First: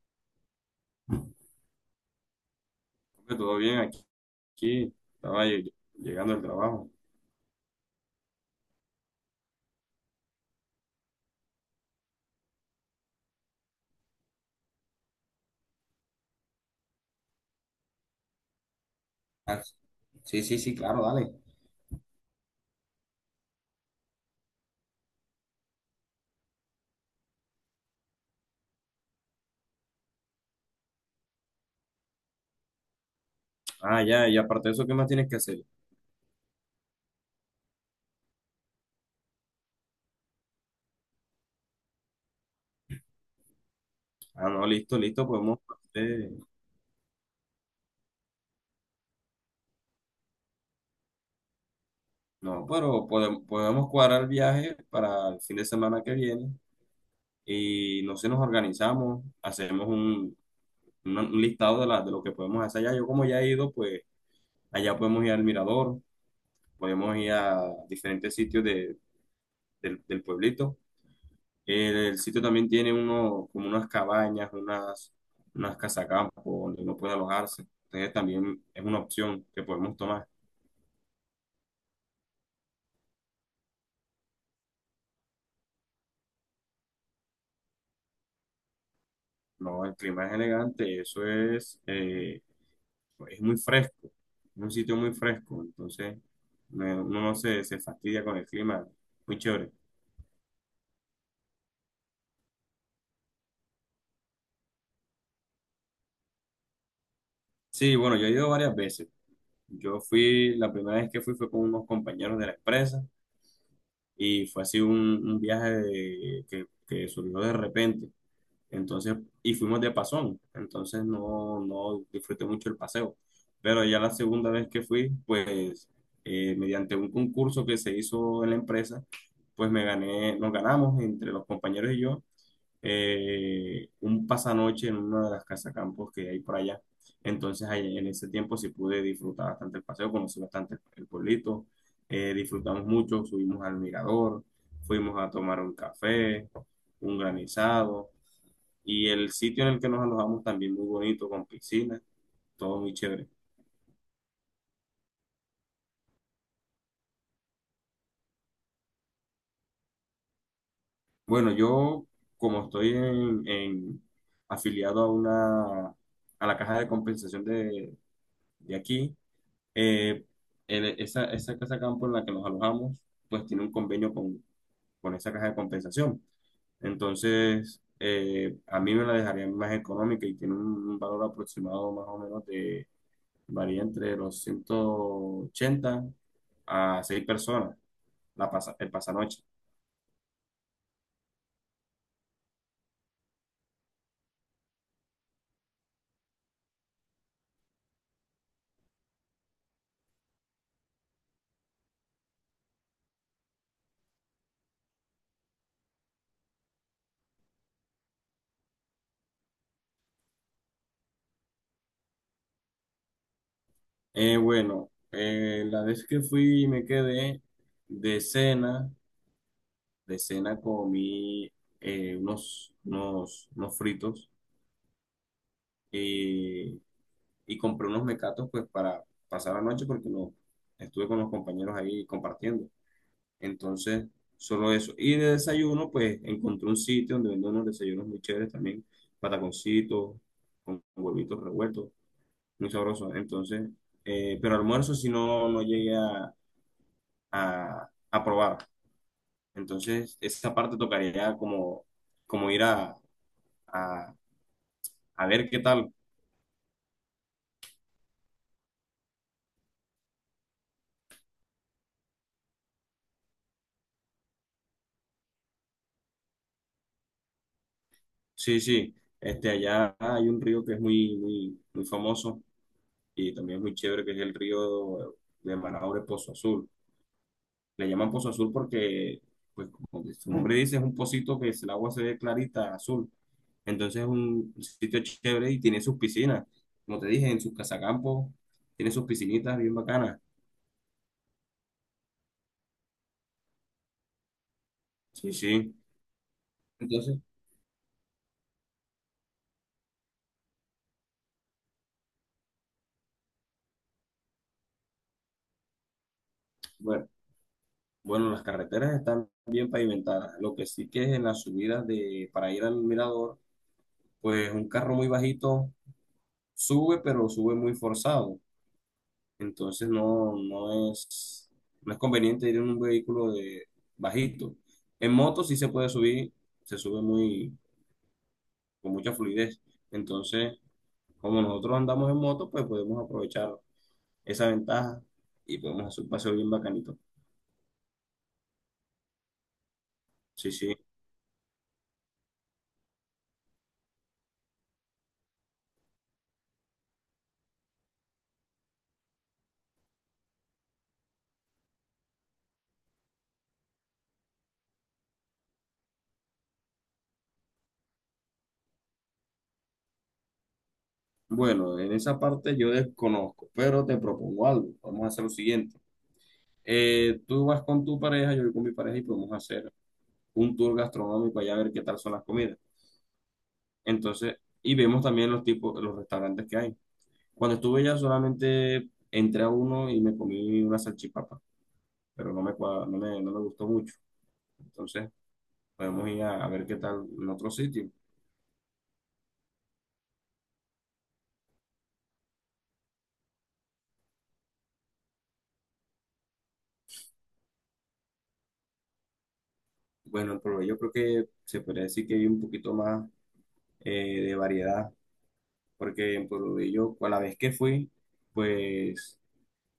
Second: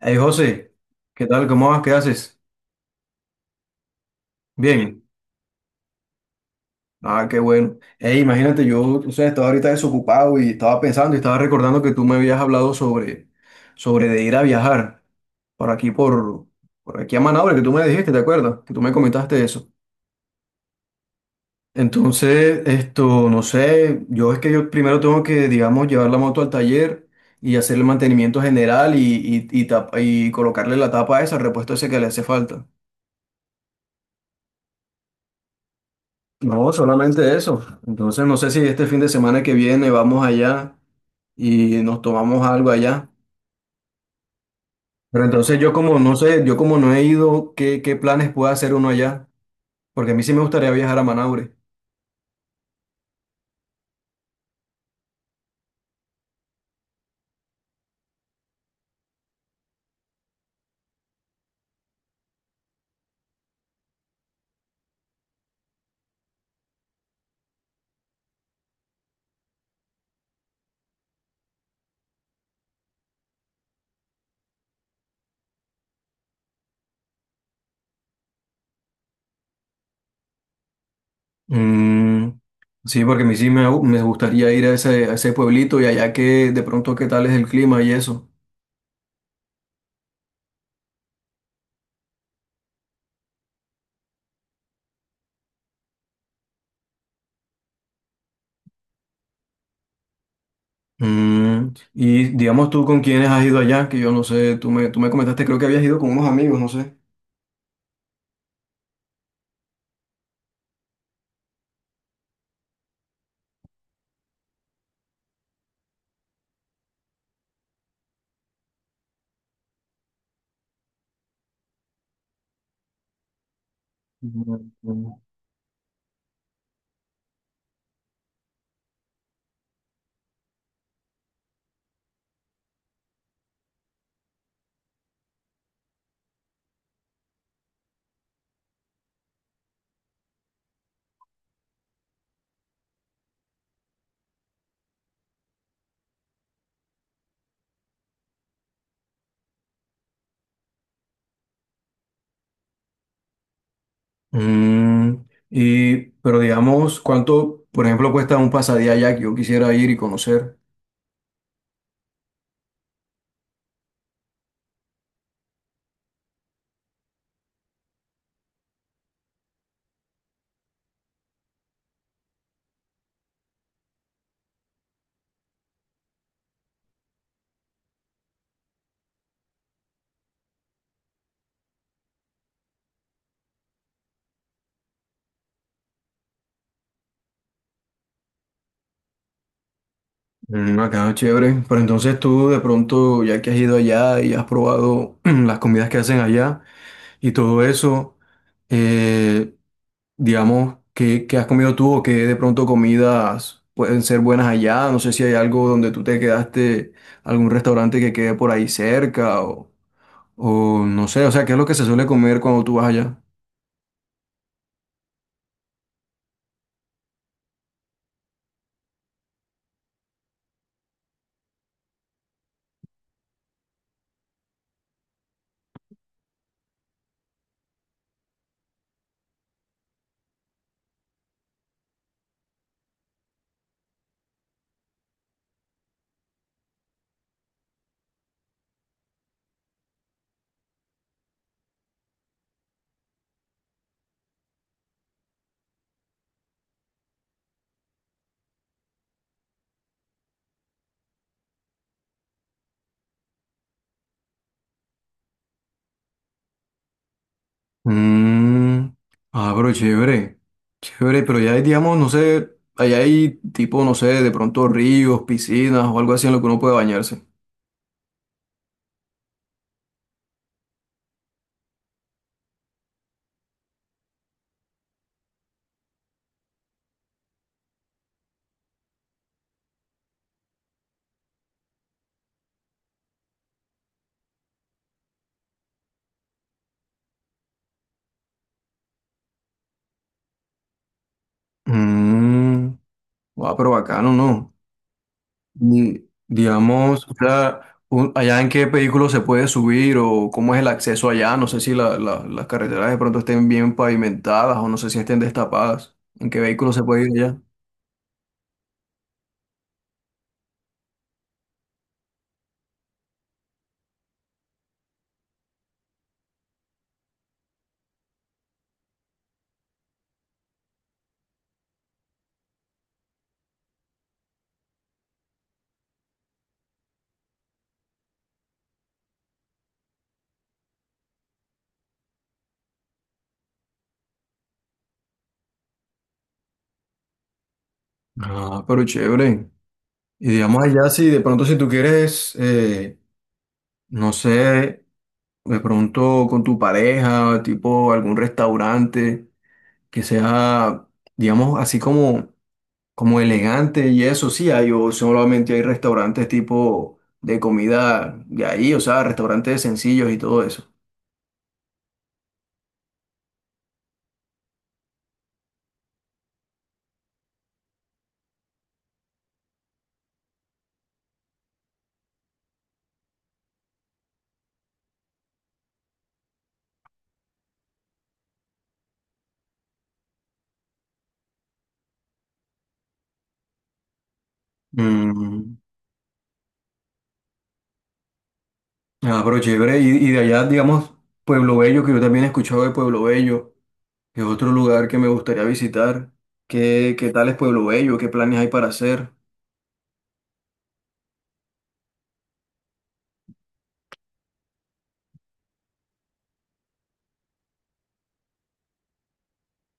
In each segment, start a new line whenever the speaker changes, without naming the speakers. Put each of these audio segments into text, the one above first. Hey José, ¿qué tal? ¿Cómo vas? ¿Qué haces?
Hombre, todo bien aquí,
Bien.
estaba llegando al trabajo.
Ah, qué bueno. Hey, imagínate, yo, tú sabes, estaba ahorita desocupado y estaba pensando y estaba recordando que tú me habías hablado sobre de ir a viajar por aquí, por aquí a Manaure, que tú me dijiste, ¿te acuerdas? Que tú me comentaste
Ah,
eso.
sí, sí, sí, claro, dale.
Entonces, esto, no sé, yo es que yo primero tengo que, digamos, llevar la moto al taller y hacer el mantenimiento general y colocarle la tapa esa, el repuesto ese que le hace falta.
Ah, ya, y aparte de eso, ¿qué más tienes que hacer?
No, solamente eso. Entonces no sé si este fin de semana que viene vamos allá y nos tomamos algo allá.
Ah, no, listo,
Pero
listo,
entonces
podemos.
yo como no
eh,
sé, yo como no he ido, ¿qué, qué planes puede hacer uno allá? Porque a mí sí me gustaría viajar a Manaure.
no, pero podemos cuadrar el viaje para el fin de semana que viene y no sé, nos organizamos, hacemos un listado de lo que podemos hacer allá. Yo como ya he ido, pues allá podemos ir al mirador, podemos ir a diferentes sitios del pueblito. El sitio también tiene uno, como unas cabañas, unas casacampo donde uno puede alojarse. Entonces también es una opción que podemos tomar.
Mm, sí, porque a mí sí me gustaría ir a ese pueblito y allá que de pronto qué tal es el clima y eso.
No, el clima es elegante, eso es muy fresco, es un sitio muy fresco, entonces uno no se fastidia con el clima, muy chévere.
Mm, y digamos tú con quiénes has ido allá, que yo no sé, tú me comentaste, creo que habías ido con unos amigos, no sé.
Sí, bueno, yo he ido varias veces. Yo fui, la primera vez que fui fue con unos compañeros de la empresa y fue así un viaje que surgió de repente. Entonces, y fuimos de pasón, entonces no disfruté mucho el paseo. Pero ya la segunda vez que fui,
Mm.
pues mediante un concurso que se hizo en la empresa, pues me gané, nos ganamos entre los compañeros y yo un pasanoche en una de las casacampos que hay por allá. Entonces, ahí en ese tiempo sí pude disfrutar bastante el paseo, conocí bastante el pueblito, disfrutamos mucho, subimos al mirador, fuimos a tomar un café, un granizado y el sitio en el que nos alojamos también muy bonito, con piscina, todo muy chévere.
Mm, y, pero digamos, ¿cuánto, por ejemplo, cuesta un pasadía allá que yo quisiera ir y conocer?
Bueno, yo como estoy afiliado a a la caja de compensación de aquí, eh, en esa casa campo en la que nos alojamos, pues tiene un convenio con esa caja de compensación. Entonces, a mí me la dejarían más económica y tiene un valor aproximado más o menos varía entre los 180 a 6 personas. El pasanoche.
Mm, acá chévere. Pero entonces tú de pronto, ya que has ido allá y has probado las comidas que hacen allá y todo eso, eh, digamos, ¿qué, qué has comido tú o qué de pronto comidas pueden ser buenas allá? No sé si hay algo donde tú te quedaste, algún restaurante que quede por ahí cerca o no sé, o sea, ¿qué es lo que se suele comer cuando tú vas allá?
Bueno, la vez que fui y me quedé de cena, de cena comí unos fritos, eh, y compré unos mecatos pues para pasar la noche porque no, estuve con los compañeros ahí compartiendo. Entonces, solo eso. Y de desayuno pues encontré un sitio donde venden unos desayunos muy chéveres también, pataconcitos, con huevitos revueltos muy sabroso. Entonces, pero almuerzo si no llegué a probar. Entonces, esa parte tocaría como, como ir a, a ver qué tal.
Mm, ah, pero chévere, chévere, pero ya hay, digamos, no sé, allá hay tipo, no sé, de pronto ríos, piscinas o algo así en lo que uno puede bañarse.
Sí, sí. Este, allá hay un río que es muy, muy, muy famoso y también es muy chévere, que es el río de Manaure Pozo Azul. Le llaman pozo azul porque, pues como que su nombre dice, es un pocito el agua se ve clarita, azul. Entonces es un sitio chévere y tiene sus piscinas. Como te dije, en sus casacampos, tiene sus piscinitas bien bacanas.
Mm, ah, pero bacano, ¿no?
Sí, sí.
Y, digamos, o
Entonces,
sea, allá en qué vehículo se puede subir o cómo es el acceso allá, no sé si las carreteras de pronto estén bien pavimentadas o no sé si estén destapadas, en qué vehículo se puede ir
bueno,
allá.
bueno, las carreteras están bien pavimentadas. Lo que sí que es en las subidas para ir al mirador, pues un carro muy bajito sube, pero sube muy forzado. Entonces no es conveniente ir en un vehículo de bajito. En moto sí se puede subir, se sube con mucha fluidez. Entonces, como nosotros andamos en moto, pues podemos aprovechar esa ventaja y podemos hacer un paseo bien bacanito.
Ah, pero chévere. Y
Sí,
digamos
sí.
allá, si de pronto si tú quieres... No sé, de pronto con tu pareja, tipo algún restaurante que sea, digamos, así como, como elegante y eso, sí, hay, o solamente hay restaurantes tipo de comida de ahí, o sea, restaurantes sencillos y todo eso.
Bueno, en esa parte yo desconozco, pero te propongo algo. Vamos a hacer lo siguiente. Tú vas con tu pareja, yo voy con mi pareja y podemos hacer un tour gastronómico allá a ver qué tal son las comidas. Entonces, y vemos también los tipos, los restaurantes que hay. Cuando estuve ya solamente entré a uno y me comí una salchipapa, pero no me, cua- no me, no me gustó mucho. Entonces,
Mm,
podemos ir a ver qué tal en otro sitio.
ah, pero chévere, y de allá, digamos, Pueblo Bello, que yo también he escuchado de Pueblo Bello, que es otro lugar que me gustaría visitar. ¿Qué, qué tal es Pueblo Bello? ¿Qué planes hay para hacer?
Bueno, en Pueblo creo que se podría decir que hay un poquito más de variedad, porque en Pueblo Bello, a la vez que fui, pues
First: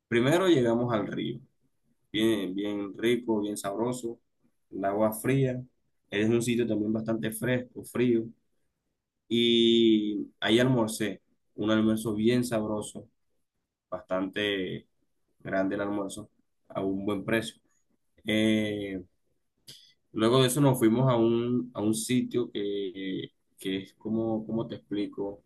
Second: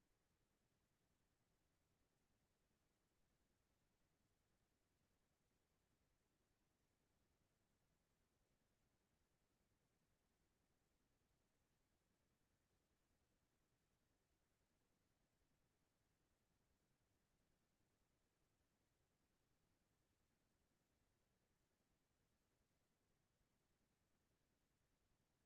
primero llegamos al río, bien, bien rico, bien sabroso, el agua fría, es un sitio también bastante fresco, frío. Y ahí almorcé, un almuerzo bien sabroso, bastante grande el almuerzo, a un buen precio. Eh, luego de eso nos fuimos a un sitio que es como, ¿cómo te explico?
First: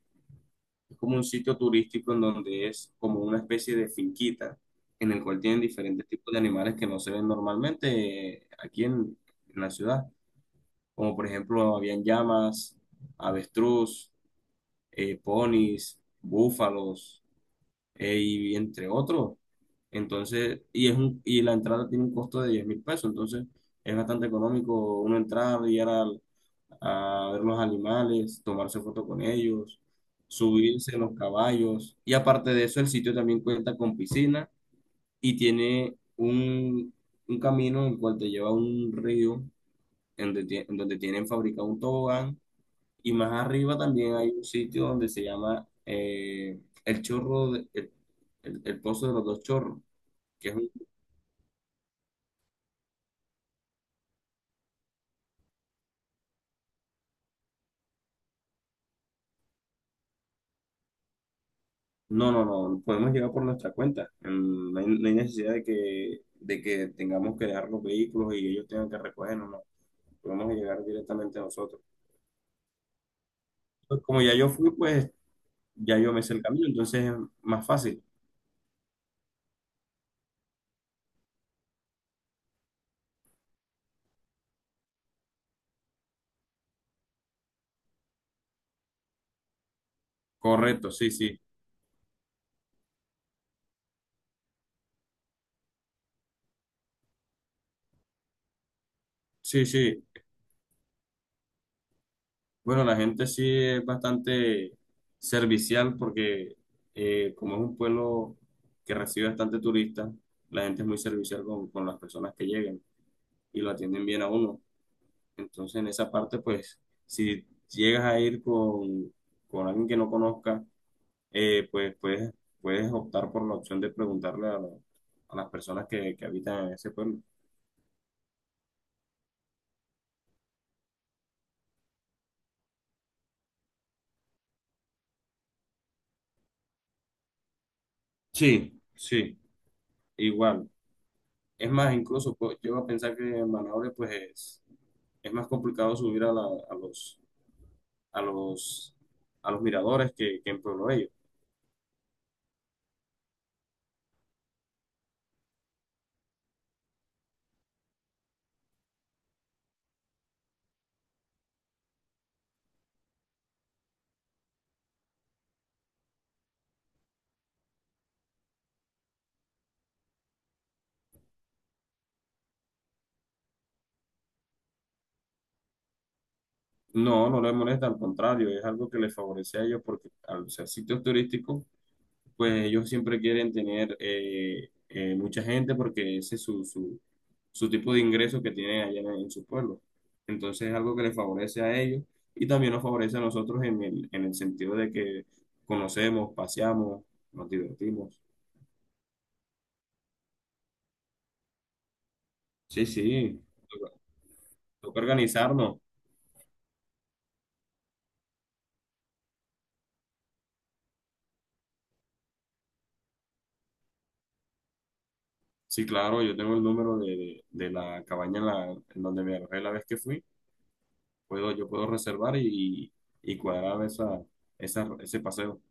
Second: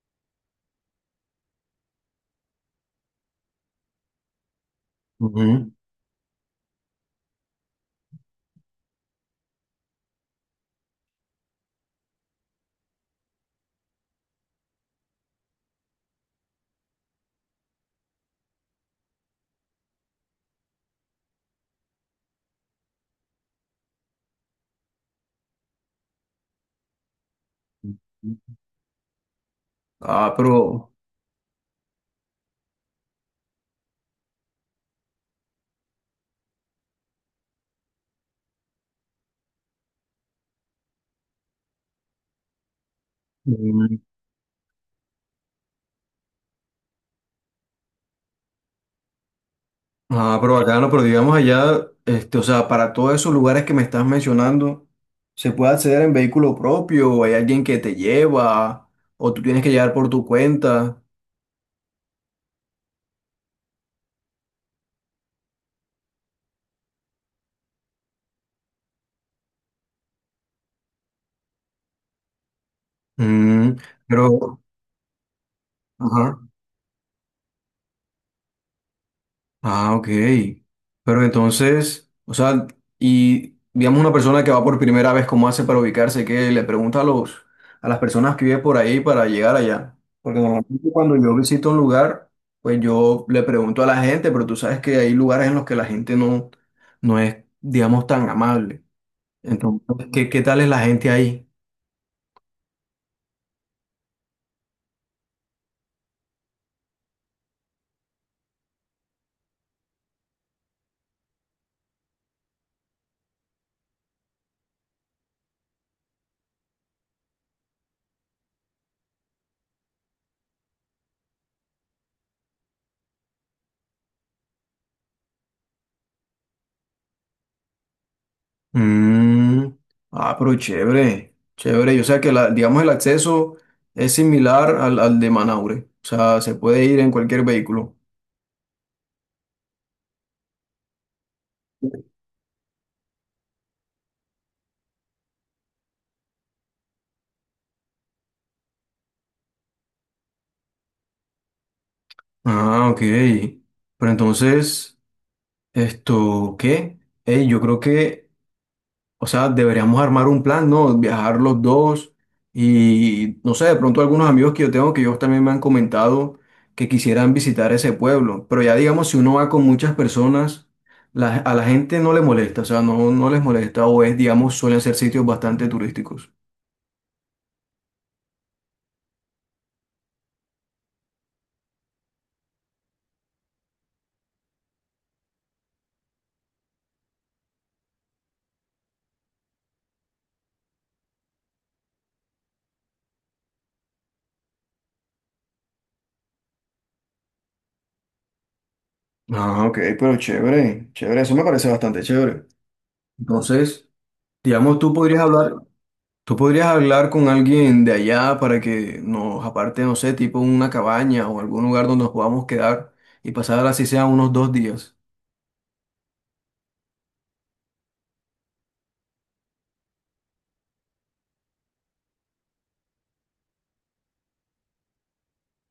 Es como un sitio turístico en donde es como una especie de finquita en el cual tienen
Ujú.
diferentes tipos de animales que no se ven normalmente aquí en la ciudad. Como por ejemplo, habían llamas, avestruz, ponis, búfalos, y entre otros. Entonces, y la entrada tiene un costo de 10.000 pesos, entonces es bastante económico uno entrar, y ir a ver los animales, tomarse foto con ellos,
Ah, pero
subirse en los caballos. Y aparte de eso, el sitio también cuenta con piscina y tiene un camino en el cual te lleva a un río en donde tienen fabricado un tobogán y más arriba
Mm.
también hay un sitio donde se llama el chorro, el pozo de los dos chorros,
Ah,
que es
pero
un-
bacano, pero digamos allá, este, o sea, para todos esos lugares que me estás mencionando, ¿se puede acceder en vehículo propio o hay alguien que te lleva o tú tienes que llegar por tu cuenta?
no, no, no, podemos llegar por nuestra cuenta. No hay, no hay necesidad de que tengamos que dejar los vehículos y ellos tengan que recogernos, no. Podemos llegar directamente nosotros.
Mm,
Pues como ya yo
pero,
fui, pues ya yo me sé el
ajá.
camino, entonces es más fácil.
Ah, ok. Pero entonces, o sea, y digamos una persona que va por primera vez, ¿cómo hace para ubicarse? ¿Qué le pregunta a los, a las personas que viven por ahí para llegar allá? Porque normalmente
Correcto, sí,
cuando yo
sí.
visito un lugar, pues yo le pregunto a la gente, pero tú sabes que hay lugares en los que la gente no, no es, digamos, tan amable.
Sí, sí.
Entonces, ¿qué, qué tal es la gente ahí?
Bueno, la gente sí es bastante servicial porque, como es un pueblo que recibe bastante turistas, la gente es muy servicial con las personas que lleguen y lo atienden bien a uno. Entonces, en esa parte, pues, si llegas a ir con alguien que no conozca, pues puedes optar por la opción de preguntarle a las personas que habitan en ese pueblo.
Mm, ah, pero chévere, chévere. Yo sé que la, digamos el acceso es similar al, al de Manaure. O sea, se puede ir en cualquier vehículo.
Sí, sí, igual. Es más, incluso pues, llego a pensar que Manaure, pues es más complicado subir a, la- a los, a los, a los miradores que en Pueblo Bello.
Ah, ok. Pero entonces, esto, ¿qué? Ey, yo creo que o sea, deberíamos armar un plan, ¿no? Viajar los dos y, no sé, de pronto algunos amigos que yo tengo que ellos también me han comentado que quisieran visitar ese pueblo. Pero ya digamos, si uno va con muchas personas, a la gente no le molesta, o sea, no, no les molesta o es, digamos, suelen ser sitios bastante turísticos.
No, no les molesta, al contrario, es algo que les favorece a ellos porque al ser sitios turísticos, pues ellos siempre quieren tener mucha gente porque ese es su tipo de ingreso que tienen allá en su pueblo. Entonces es algo que les favorece a ellos y también nos favorece a nosotros en el sentido de que conocemos, paseamos, nos divertimos.
Ah, ok, pero chévere, chévere, eso me parece bastante chévere.
Sí, sí,
Entonces,
toca
digamos, tú
toca
podrías hablar
organizarnos.
Tú podrías hablar con alguien de allá para que nos aparte, no sé, tipo una cabaña o algún lugar donde nos podamos quedar y pasar así sea unos dos días.
Sí, claro, yo tengo el número de la cabaña, en donde me alojé la vez que fui. Yo puedo reservar y cuadrar ese paseo.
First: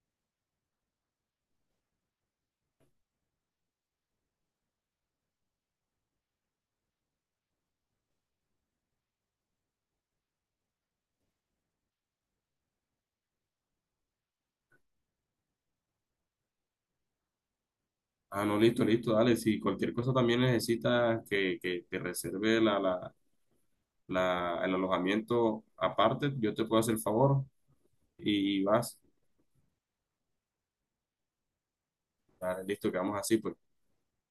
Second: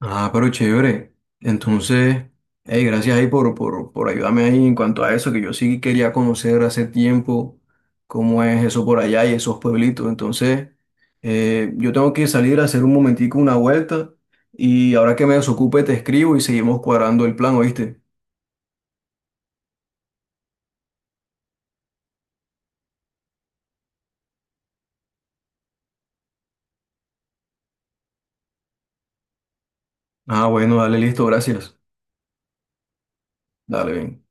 Ah, pero chévere. Entonces, hey, gracias ahí por ayudarme ahí en cuanto a eso, que yo sí quería conocer hace tiempo cómo es eso por allá y esos pueblitos. Entonces, yo tengo que salir a hacer un momentico una vuelta y ahora que me desocupe te escribo y seguimos cuadrando el plan, ¿oíste?
Ah, no, listo, listo, dale. Si cualquier cosa también necesitas que te reserve el alojamiento aparte, yo te puedo hacer el favor y vas.
Ah, bueno, dale, listo, gracias.
Dale, listo, quedamos así, pues.
Dale, ven.